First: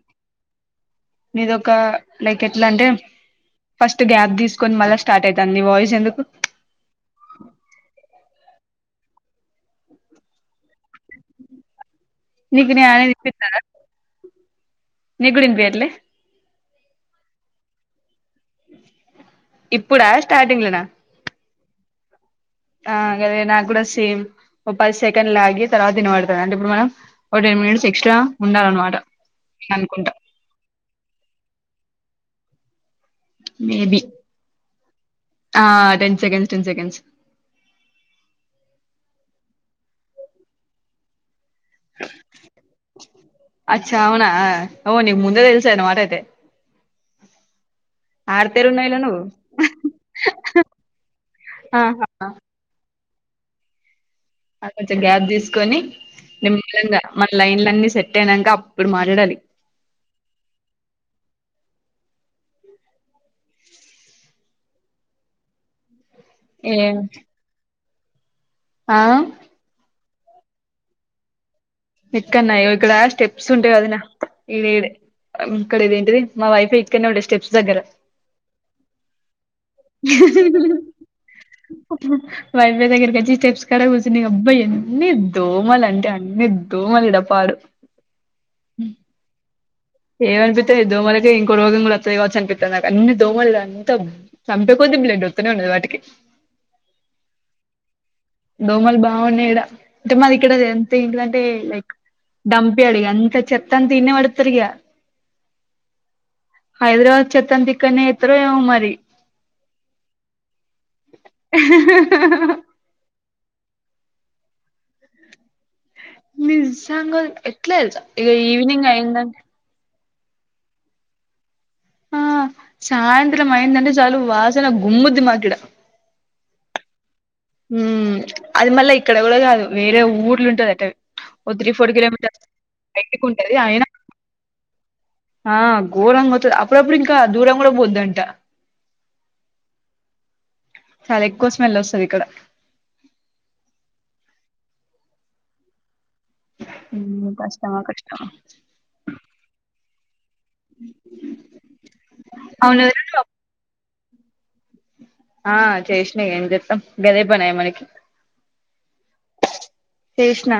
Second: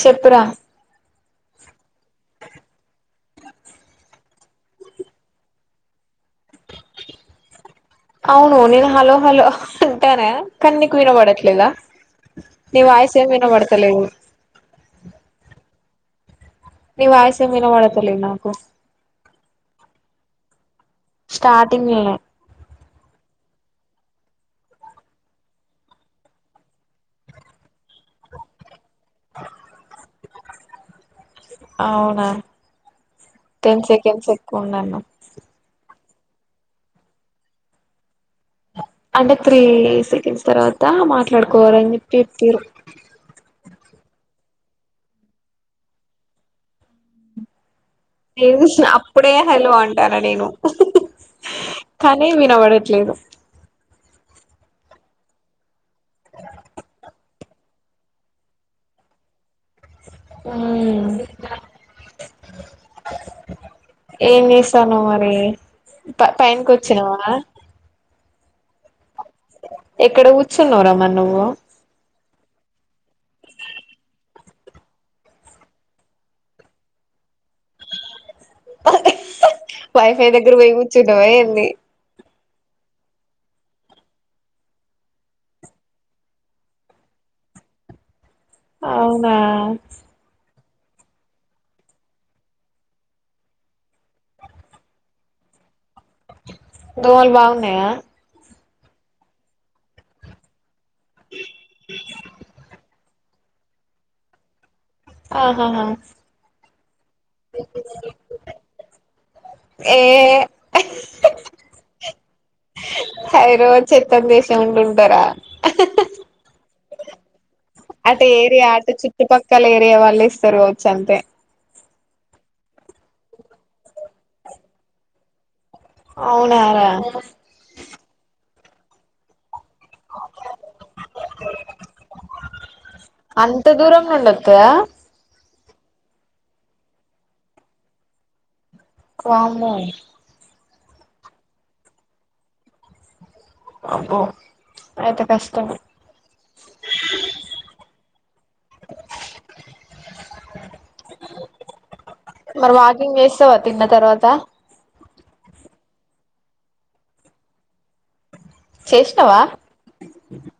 చెప్పురా నీదోక లైక్ ఎట్లా అంటే ఫస్ట్ గ్యాప్ తీసుకొని మళ్ళీ స్టార్ట్ అయితాంది మి వాయిస్ ఎందుకు అవును నేను హలో హలో అంటానే కానీ నీకు వినబడట్లేద నీకు నీ నేను అనేది వాయిస్ ఏం వినిపిత్తాందా వినబడతలేదు నీకు కూడా వినిపియట్లే నీ వాయిస్ ఏం వినపడతా లేదు నాకు ఇప్పుడా స్టార్టింగ్ లోన స్టార్టింగ్ లోనే ఆ గాదె నాకు కూడా సేమ్ ఒక పది సెకండ్ లాగి తర్వాత వినబడతాది అంటే ఇప్పుడు మనం ఒక టెన్ మినిట్స్ ఎక్స్ ట్రా ఉండాల అన్నమాట అవునా టెన్ మేబి సెకండ్స్ ఎక్కువ ఉందన్నవ్ ఆ టెన్ సెకడ్స్ టెన్ సెకండ్స్ అంటే త్రీ సెకండ్స్ తర్వాత మాట్ల వాడుకు ఎవరేం చెప్పి చెప్పిరో [unintelligible] అచ్చా అవునా ఓ నీకు ముందే తెలుసుఅన్న మాటయితే అప్పుడే హలో అంటాను నేను ఆహా కానీ వినవడట్లేదు ఆ కొంచెం గ్యాప్ తీసుకొని నిమ్మలంగా మన లైన్లు అన్ని సెట్ అయినాక అప్పుడు మాట్లాడాలి ఆ ఏ చేస్తాన్నవ్ మరి పైనికి ఏ కొచ్చినవా ఆ ఎక్కడ కూర్చున్నావు రా మరి నువ్వు ఇక్కడ స్టెప్స్ ఉంటాయి వదిన ఇడ ఇడే ఇక్కడ పొయింటివి మా వైఫై ఇక్కడనే ఉంటది స్టెప్స్ దగ్గర వైఫై దగ్గర పోయి కూర్చున్నవా ఏంది వైఫ్ దగ్గరికి వచ్చి స్టెప్స్ కాడ కూర్చున్న అబ్బా ఎన్ని దోమలు అంటే అన్ని దోమలు ఈడ పాడు అవునా ఏం అనిపితా దోమలకె ఇంకో రోగం కూడా వత్తాది కావచ్చు అనిపితా నాకు అన్ని దోమలు అంత చంపే కోధీ బ్లడ్ ఒత్తేనే ఉన్నది వాటికి దోమలుబాగున్నాయా దోమలు బాగున్నాయి ఇడ అంటే మాది ఇక్కడ ఎంత ఏంటిదంటే లైక్ డంప్ యార్డ్ ఆ చెత్త అంతా ఈనే పడేత్తరిగా ఆహా హా హైదరాబాద్ చెత్తంతా ఇక్కనే ఎత్తరేమో మరి ఏ హైదరాబాద్ చెత్త దేశ ఉండున్ టారా నిజంగా ఎట్లా తెలుసా అటు ఇగ ఏరియా ఈవినింగ్ అటు అయిందంటే చుట్టుపక్కల ఏరియా వా వెలిస్తారు కావచ్చు అంతే ఆ సాయంత్రం అయిందంటే చాలు వాసన గుమ్ముద్ది మాకు ఈడ అవునా రా హ్మ్ అది మళ్ళ ఇక్కడ కూడకాదు వేరే ఊర్లు ఉంటది అటే ఓ త్రీ ఫోర్ కిలోమీటర్స్ బయటకి ఉంటది అయినా త్తా ఆ గోరంగా వత్తాది అప్పుడుప్పుడు ఇంకా దూరం కూడా పోద్దంట వామ్మో చాలా ఎక్కువ స్మెల్ వస్తది ఇక్కడ అబ్బో అయితే కష్టంమే కష్టమా కష్టమా మరి అవును వదిన వాకింగ్ చేస్తావా తిన్న తర్వాత ఆ చేసిన ఏం చెస్తాం గదే పని అయె మనకి చేషీనవా చేసిన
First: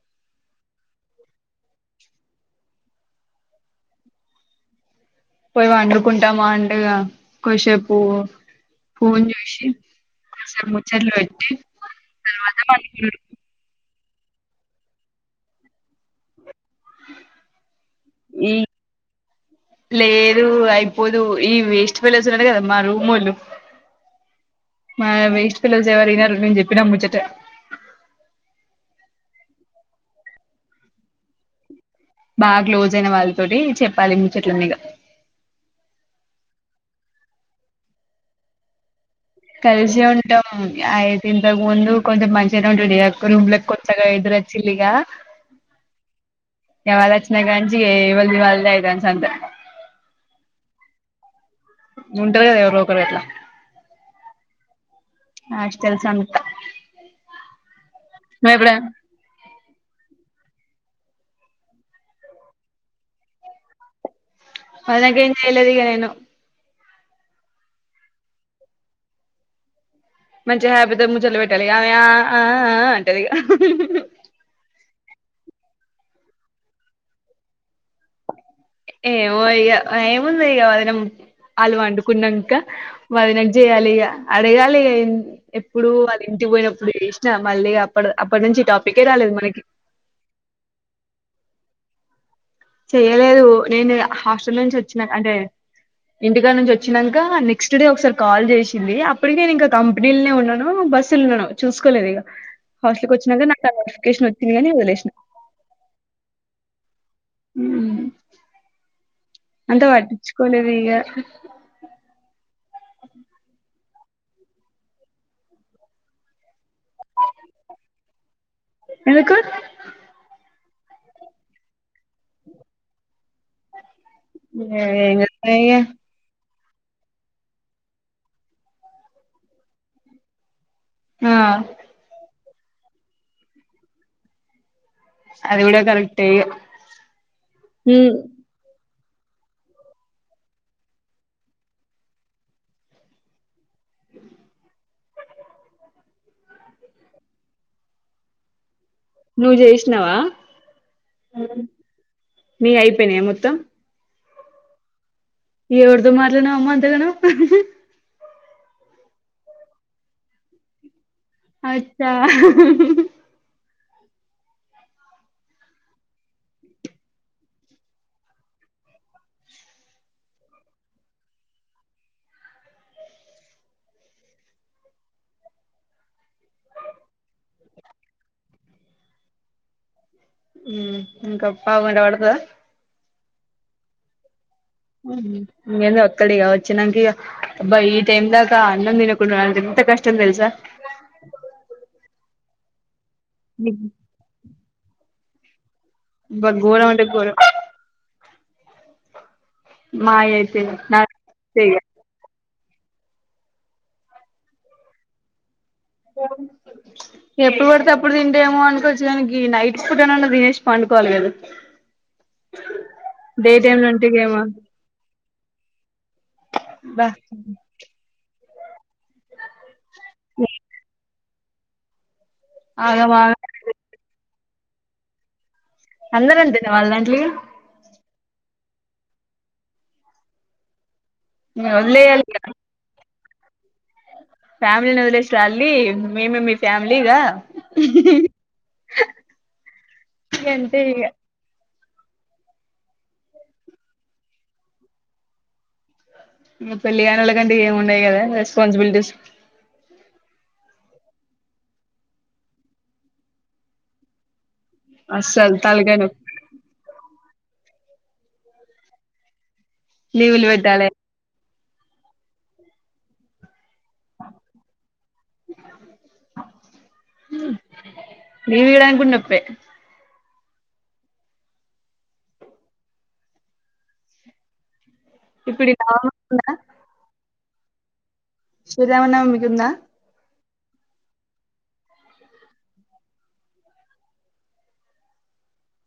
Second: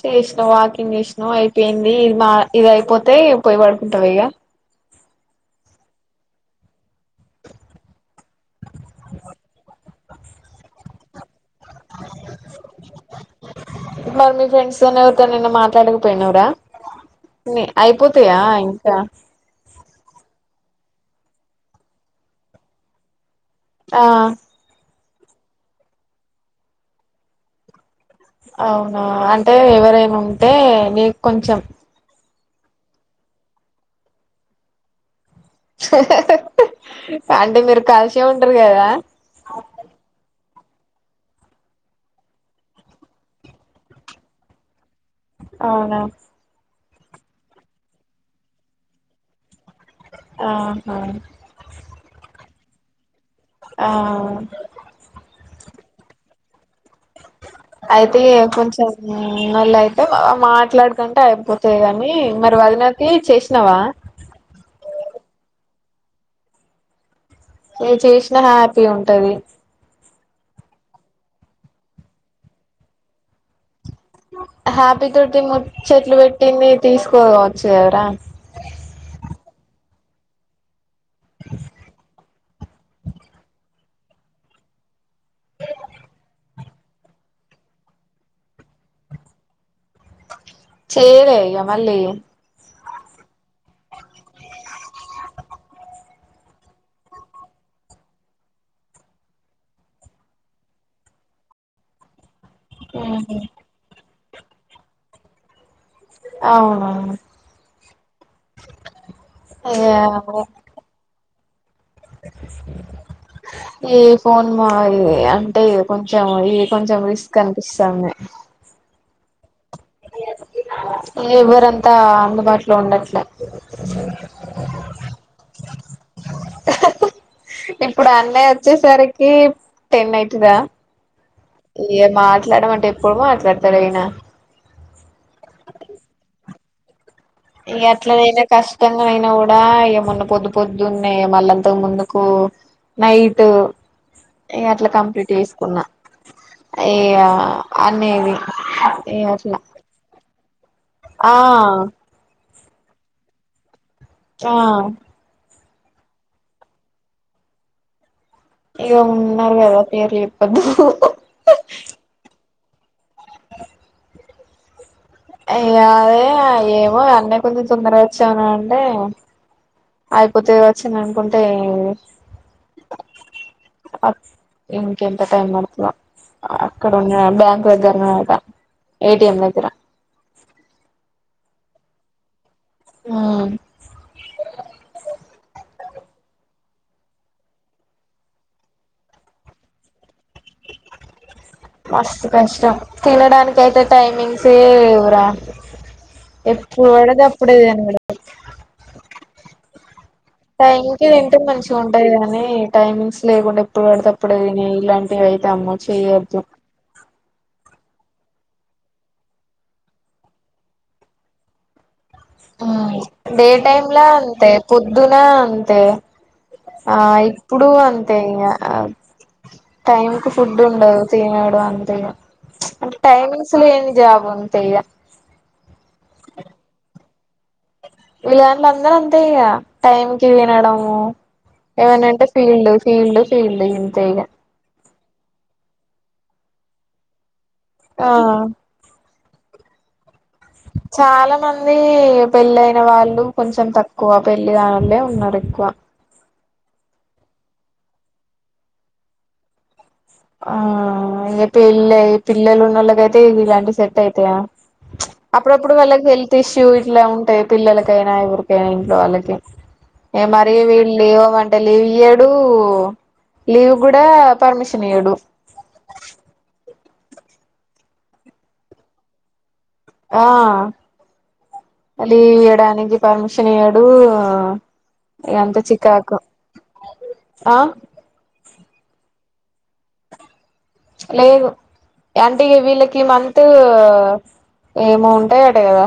చేసినావు వాకింగ్ చేసినావు అయిపోయింది ఇది మా ఇది అయిపోతే పోయి పడుకుంటావా ఇక పోయి వడురుకుంటామా అంటెగా కొసేపు ఫోన్ చూసి సర ముచ్చట్లు పేట్టి తరువాత పడుకుంటాం మరి మీ ఫ్రెండ్స్ తోని ఎవరితో నిన్న మాట్లాడకపోయినావరా న అయిపోతాయా ఈ ఇంకా లేదు అయిపోదు ఈ వేస్ట్ ఫెలోస్ ఉన్నారు కదా మా రూమ్ వాళ్ళు ఆ మా వెేస్ట్ ఫెలోస్ ఎవరు వినారు నేను చెప్పినా ముచ్చట అవునా అంటే ఎవరైనా ఉంటే నీకు కొంచెం బాగా క్లోజ్ అయిన వాళ్ళతోటి చెప్పాలి ముచ్చట్లు అన్ని ఇగ అంటే మీరు కాల్షియం ఉంటారు కదా కలిసే ఉంటాం ఆయితే ఇంతక ముందు కొంచెం మంచిగానే ఉండి రూమ్లక్ కొసగా ఇరుచ్చిల్గా అవునా ఎవళచ్చన గంజకి ఇవల్ది వల్దే యితే అన్సంత ఆహా ఉంటది కదా ఎవరో ఒకరు ఎట్లా ఆ హాస్టల్స్ అంతా అయితే కొంచెం నల్యితే అంటే మాట్లాడకుంటే అయిపోతది కాని మరి వదినకి చేసినావా వదినకి ఏం చేయలేదు ఇగ నేను ఎ చేసినా హ్యాపీ ఉంటది మంచి హ్యాబితో ముచ్చట్లు పెట్టాలి ఆమె ఆ ఆ అంటది ఇగ హ్యాపీ తోటి ముచ్చట్లు పెట్టింది తీసుకోవచ్చు కదరా ఏమో ఇగా ఏముందిక వదనమ్మ అలు పండుకున్నా క వదినకి చేయాలి ఇక అడగాలి ఇగా ఎప్పుడు వల్ల ఇంటికి పోయినప్పుడు చేసినా మళ్ళీ అప్పు అప్పుడు నుంచి టాపిక్ రాలేదు మనకి చేరే ఇగమల్లి చేయలేదు. నేను హాస్టల్ నుంచి వచ్చినా అంటే, ఇంటికా నుంచి వచ్చినాక నెక్స్ట్ డే ఒకసారి కాల్ చేసింది. అప్పడికే నేను ఇంకా కంపెనీలోనే ఉన్నాను. బస్సులొ ఉన్నా చూసుకోలేదు ఇక హాస్టల్ కి ఉహు. వచ్చినాక నాకు కఫికేషన్ వచ్చింది. గాని వదిలేసినా. అవును ఉహ్మ్మ్ అంటే పట్టించుకోలేదు ఇక [inaudible] ఏ ఫోన్ మోగి అంటే కొంచెం ఇ కొంచెం రిస్క్ అనిపిస్తా ఉంది ఎందుకు. ఎవ్వరంత అందుబాటులో ఉండట్లే. ఏం చేస్తాం ఇగ ఇప్పుడు అన్నయ్య వచ్చేసరికి టెన్ అయితుదా. ఆ ఈ మార్, మాట్లాడ అంటే ఎప్పుడు మాట్లాడతడు ఈయన అడిగూడ కరెక్ట్ ఇగ్ ఇ ఎట్ల నైనా కాస్ట్ ష్టంగా అయినా కూడా ఏమన్న పొద్దు పొద్దున్నే మళ్ళంతకు ముందుకు నైట్ ఇగా అట్లా కంప్లీట్ చేసుకున్నా. ఇగ అన్నయ్యది ఇగ నువ్వు అట్లా. చేసినావా ఆ మీవి అయిపోయినాయా మొత్తం. ఆ ఎవరితో మాట్లాడినావమ్మ అంతగానం ఇగా ఉన్నారు గద పేరులు చెప్పదు. అచ్చా ఇగ అదే ఏమో అన్నయ్య కొంచెం తొందర వచ్చాను అంటే. అయిపోతది గావచ్చింది అనుకుంటే ఎమ్ ఇంక ఎంత టైం పడతాడో అక్కడ ఉన్న బ్యాంక్ దగ్గర ద, ఏ టి ఎం దగ్గర హుమ్మ్ ఇంకా పావుగంట పడతాడా. హుమ్మ్ ఇంకేంది వత్తడిగా వచ్చినాక అబ్బా ఈ టైమ్ దకా అన్నం తిన్నకున్నా ఎంత కష్టం కష్టం తెలుసా మస్తు కష్టం తినడానికి అయితే, టైమింగ్స్ లేవురా. అబ్బా ఎప్పుడు ఘోరం అంటే పడితే ఘోరం అప్పుడే! ! ! మాయి ఆ అయితే టైమ్ కి తింటే నాకైతే మంచిగా ఇగ ఉంటాది గాదనే టైమింగ్స్ లేకుండా ఎప్పుడు పడతేప్పుడు తిని ఇలాంటి అయితే అమ్మో చేయద్దు. ఎప్పుడు పడితే అప్పుడు తింటేమో అనుకోవచ్చు. దానికి నైట్ ఫుడ్ అనన్నా తినేష్ పండుకోవాలి కదా. డే టైమ్ లో లా అంటే ఏమో అంతే పొద్దున అంతే ఆ అబ్బా ఇప్పుడు అంతే ఇంకా ఆ టైంకి ఫుడ్ ఉండదు తిన్నాడు అంతే ఇగ ఉంచ్ ఆగం ఆగం టైమింగ్స్ లేని జాబ్ అంతే ఇగ అందరూ అంతేనా వాళ్ళ దాంట్లో ఇగ ఈయాల అందరు అంతే ఇక టైం కి తిన్నడము ఇంగ వదిలేయాలి ఏమనంటే ఇగ ఫీల్డ్ ఫీల్డ్ ఫీల్డ్ ఇంతే ఇగ ఫ్యామిలీని వదిలేసి రాలి మేమే మీ ఫ్యామిలీగా ఆ ఇక అంతే ఇ కానీ పెళ్ళ అయిన వాళ్ళు కొంచెం తక్కువ పెళ్లి దానిలే ఉన్నారు ఎక్కువ పెళ్ళగన్ క గేమ్ ఉంటయి అదా రెస్పన్సిబిటీస్ ఆ ఇ పళ పిల్లలు ఉన్న వాళ్ళక అైతే ఇ ఇలాంటి సెట్ అయితాయా అస్సలు అప్పుడప్పుడు తలకాయ వాళ్ళకి నొప్పి హెల్త్ ఇష్యూ ఇట్లా ఉంటాయి పిల్లలకైనా ఎవరికైనా ఇంట్లో వాళ్ళకి లీవులు మరి పెట్టాలె వీళ్ళు లీవ్మంటే లీవ్ ఇయడు లీవ్ కూడా పర్మి నడు నవ ఇడాంగా గుండప్పే ఆ అలీ ఎడా అనికిజి పర్మిషన్ ఎడు ఎంత ఇప్పుడు ఈ నవమి చికాకు ఆ శ్రీరామన్మకుందా లాదు అంటే వీళ్ళకి మంత ఏమో ఉంటాయ అట కదా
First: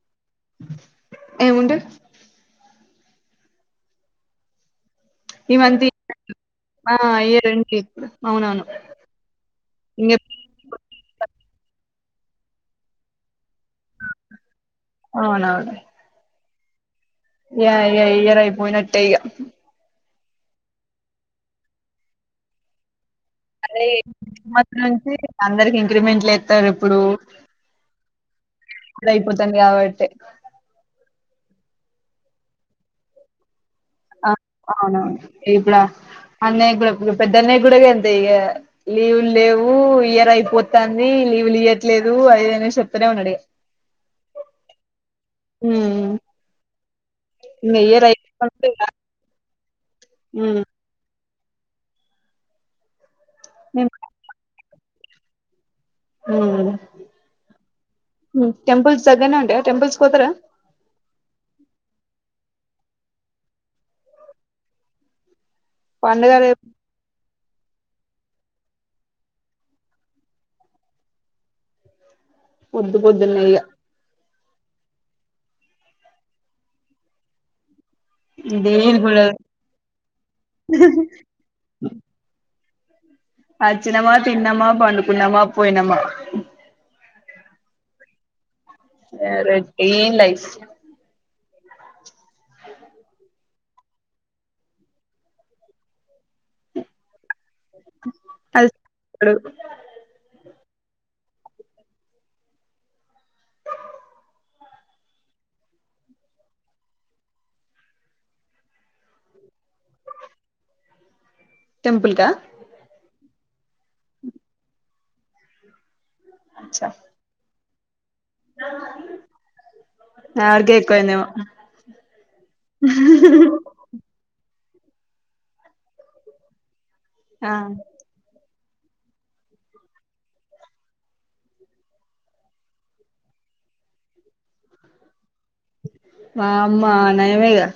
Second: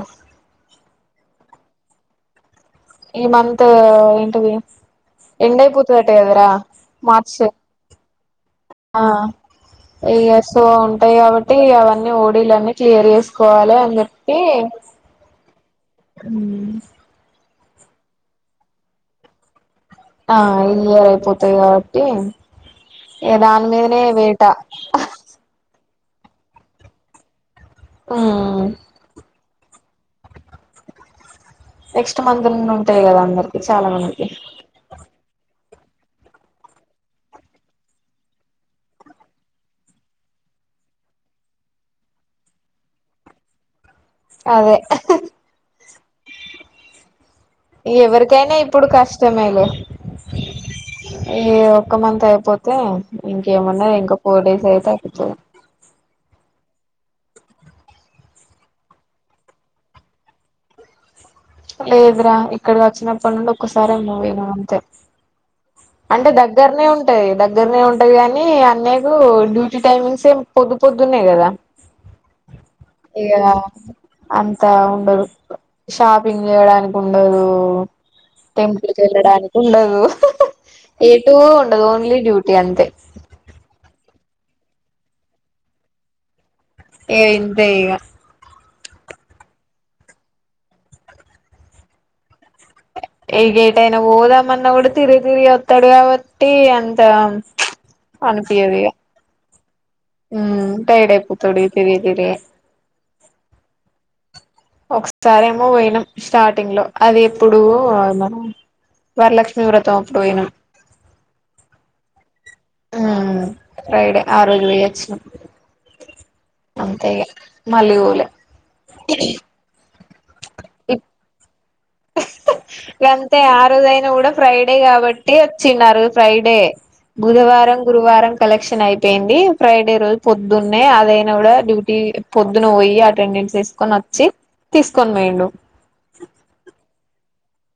ఏముంట ఈ మంత్ ఏంటిది ఈ ఎండై మంత్ పూతు తట్ట అదురా ఆ మార్చ్ ఇయర్ ఎండ్ ఇప్పుడు అవునవును ఆ ఇంగ ఇ సో ఉంటాయి కాబట్టి అవన్నీ ఓడలన్నీ క్లియర్ చేస్త కోలే అటి యా ఏ ఇయ్యరయిపోయినట్టే ఇక ఆ ఇయర్ అయిపోతాయి కాబట్టి ఇగ దాని మీదనే వేట అదేమ నుంచి అందరికి అగ్రిమెంట్లు వస్తారు ఎప్పుడు ఉమ్ అ అయిపోతుంది కాబట్టి నెక్స్ట్ మంత్ ఉంటాయి కదా అందరు ఆ అవునవును ఇప్పుడ అన్నయ్య కూడా పెద్దన్నయ్య కూడా ఎంత ఇక లీవులు లేవు ఇయర్ అయిపోతుంది లీవులీయట్లేదు అద అనే చెప్తనే ఉన్నాడి అదే హ ఎవరికైనా ఇగ ఇప్పుడు కష్టమే లే ఉమ్ ఏ ఒక్క మంత్ అయిపోతే మేం ఇంకేమున్నాయి ఇంకా ఫోర్ డేస్ అయితే అకుతుంది ఆ టెంపుల్స్ జగ్గనే ఉంటడి టెంపుల్స్కితార లేదురా ఇక్కడికి వచ్చినప్పటి నుండి ఒకక్కసారిే మూవనా అంతే అంటే పండుగ రేపు దగ్గరనే ఉంటాయి దగ్గరనే ఉంటా అంట ని అన్నయ్యకు డ్యూటీ టైమింగ్స్ ఏ పొద్దు పొద్దున్నాయి కదా పొద్దు ఇగ పొద్దున్నయ్య అంతా ఉండదు షాపింగ్ చేయడానికి ఉండదు టెంపుల్ క దేనికి ఉండదు వెళ్ళడానికి ఉండదు ఏ టటు ఉండదు ఓన్లీ డ్యూటీ అంతే అచ్చనమా తిన్నమా పంకున్నామా పోయినమా ఏమింత ఇక వ రన్ లైఫ్ ఎగేటైనా పోదామన్నా కూడా తిరిగి తిరిగి వస్తాడు కాబట్టి అంత అనుపించద అడు టడైర్డ్యిపోతడు త తెరి ఒకసారేమో పోయినాం స్టార్టింగ్ లో అది ఎప్పుడు మనం వరలక్ష్మి వ్రతంప్పుయినా టెంపుల్ క హ్మ ఫ్రైడే ఆ రోజు పోయోచినాం అచ్చా అంతే ఇగ మళ్ళీ పోలే ఆడికే ఇప్ ఎక్కువైందేమో గంతే ఆ రోజయినా కూడా ఫ్రైడ్ హాలిడే కాబట్టి వచ్చినారు ఫ్రైడే. ఆ బుధవారం గురువారం. కలెక్షన్ అయిపోయింది ఫ్రైడే రోజు పొద్దునే అదైనా కూడా డ్యూటీ పొద్దున్న పోయి అటెండ్ ఎసుకొని వచ్చి తీసుకొని పోయిండు వామ్మా నయమేగా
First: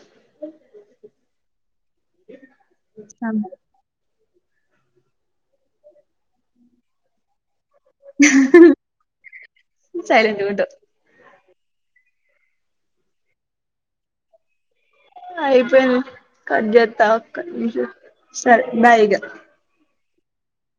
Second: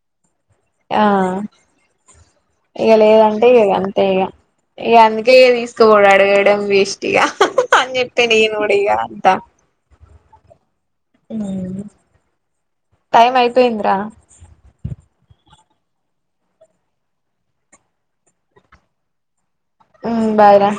ఆ ఇగా లేదంటే ఇగా అంతే ఇగా ఇ అందుకే తీసుకోపోడు అడగడం వేస్టిగా అని చెప్తా నేనుకూడా ఇగ అంట సైలెంట్ గుంటవ్ హ్మ టైమ్ అయిపోయిందిరా అయిపోయింది కట్ చెత్త ఒక నిమిషం సరే బాయ్ ఇగ ఉమ్ బాయ్ రా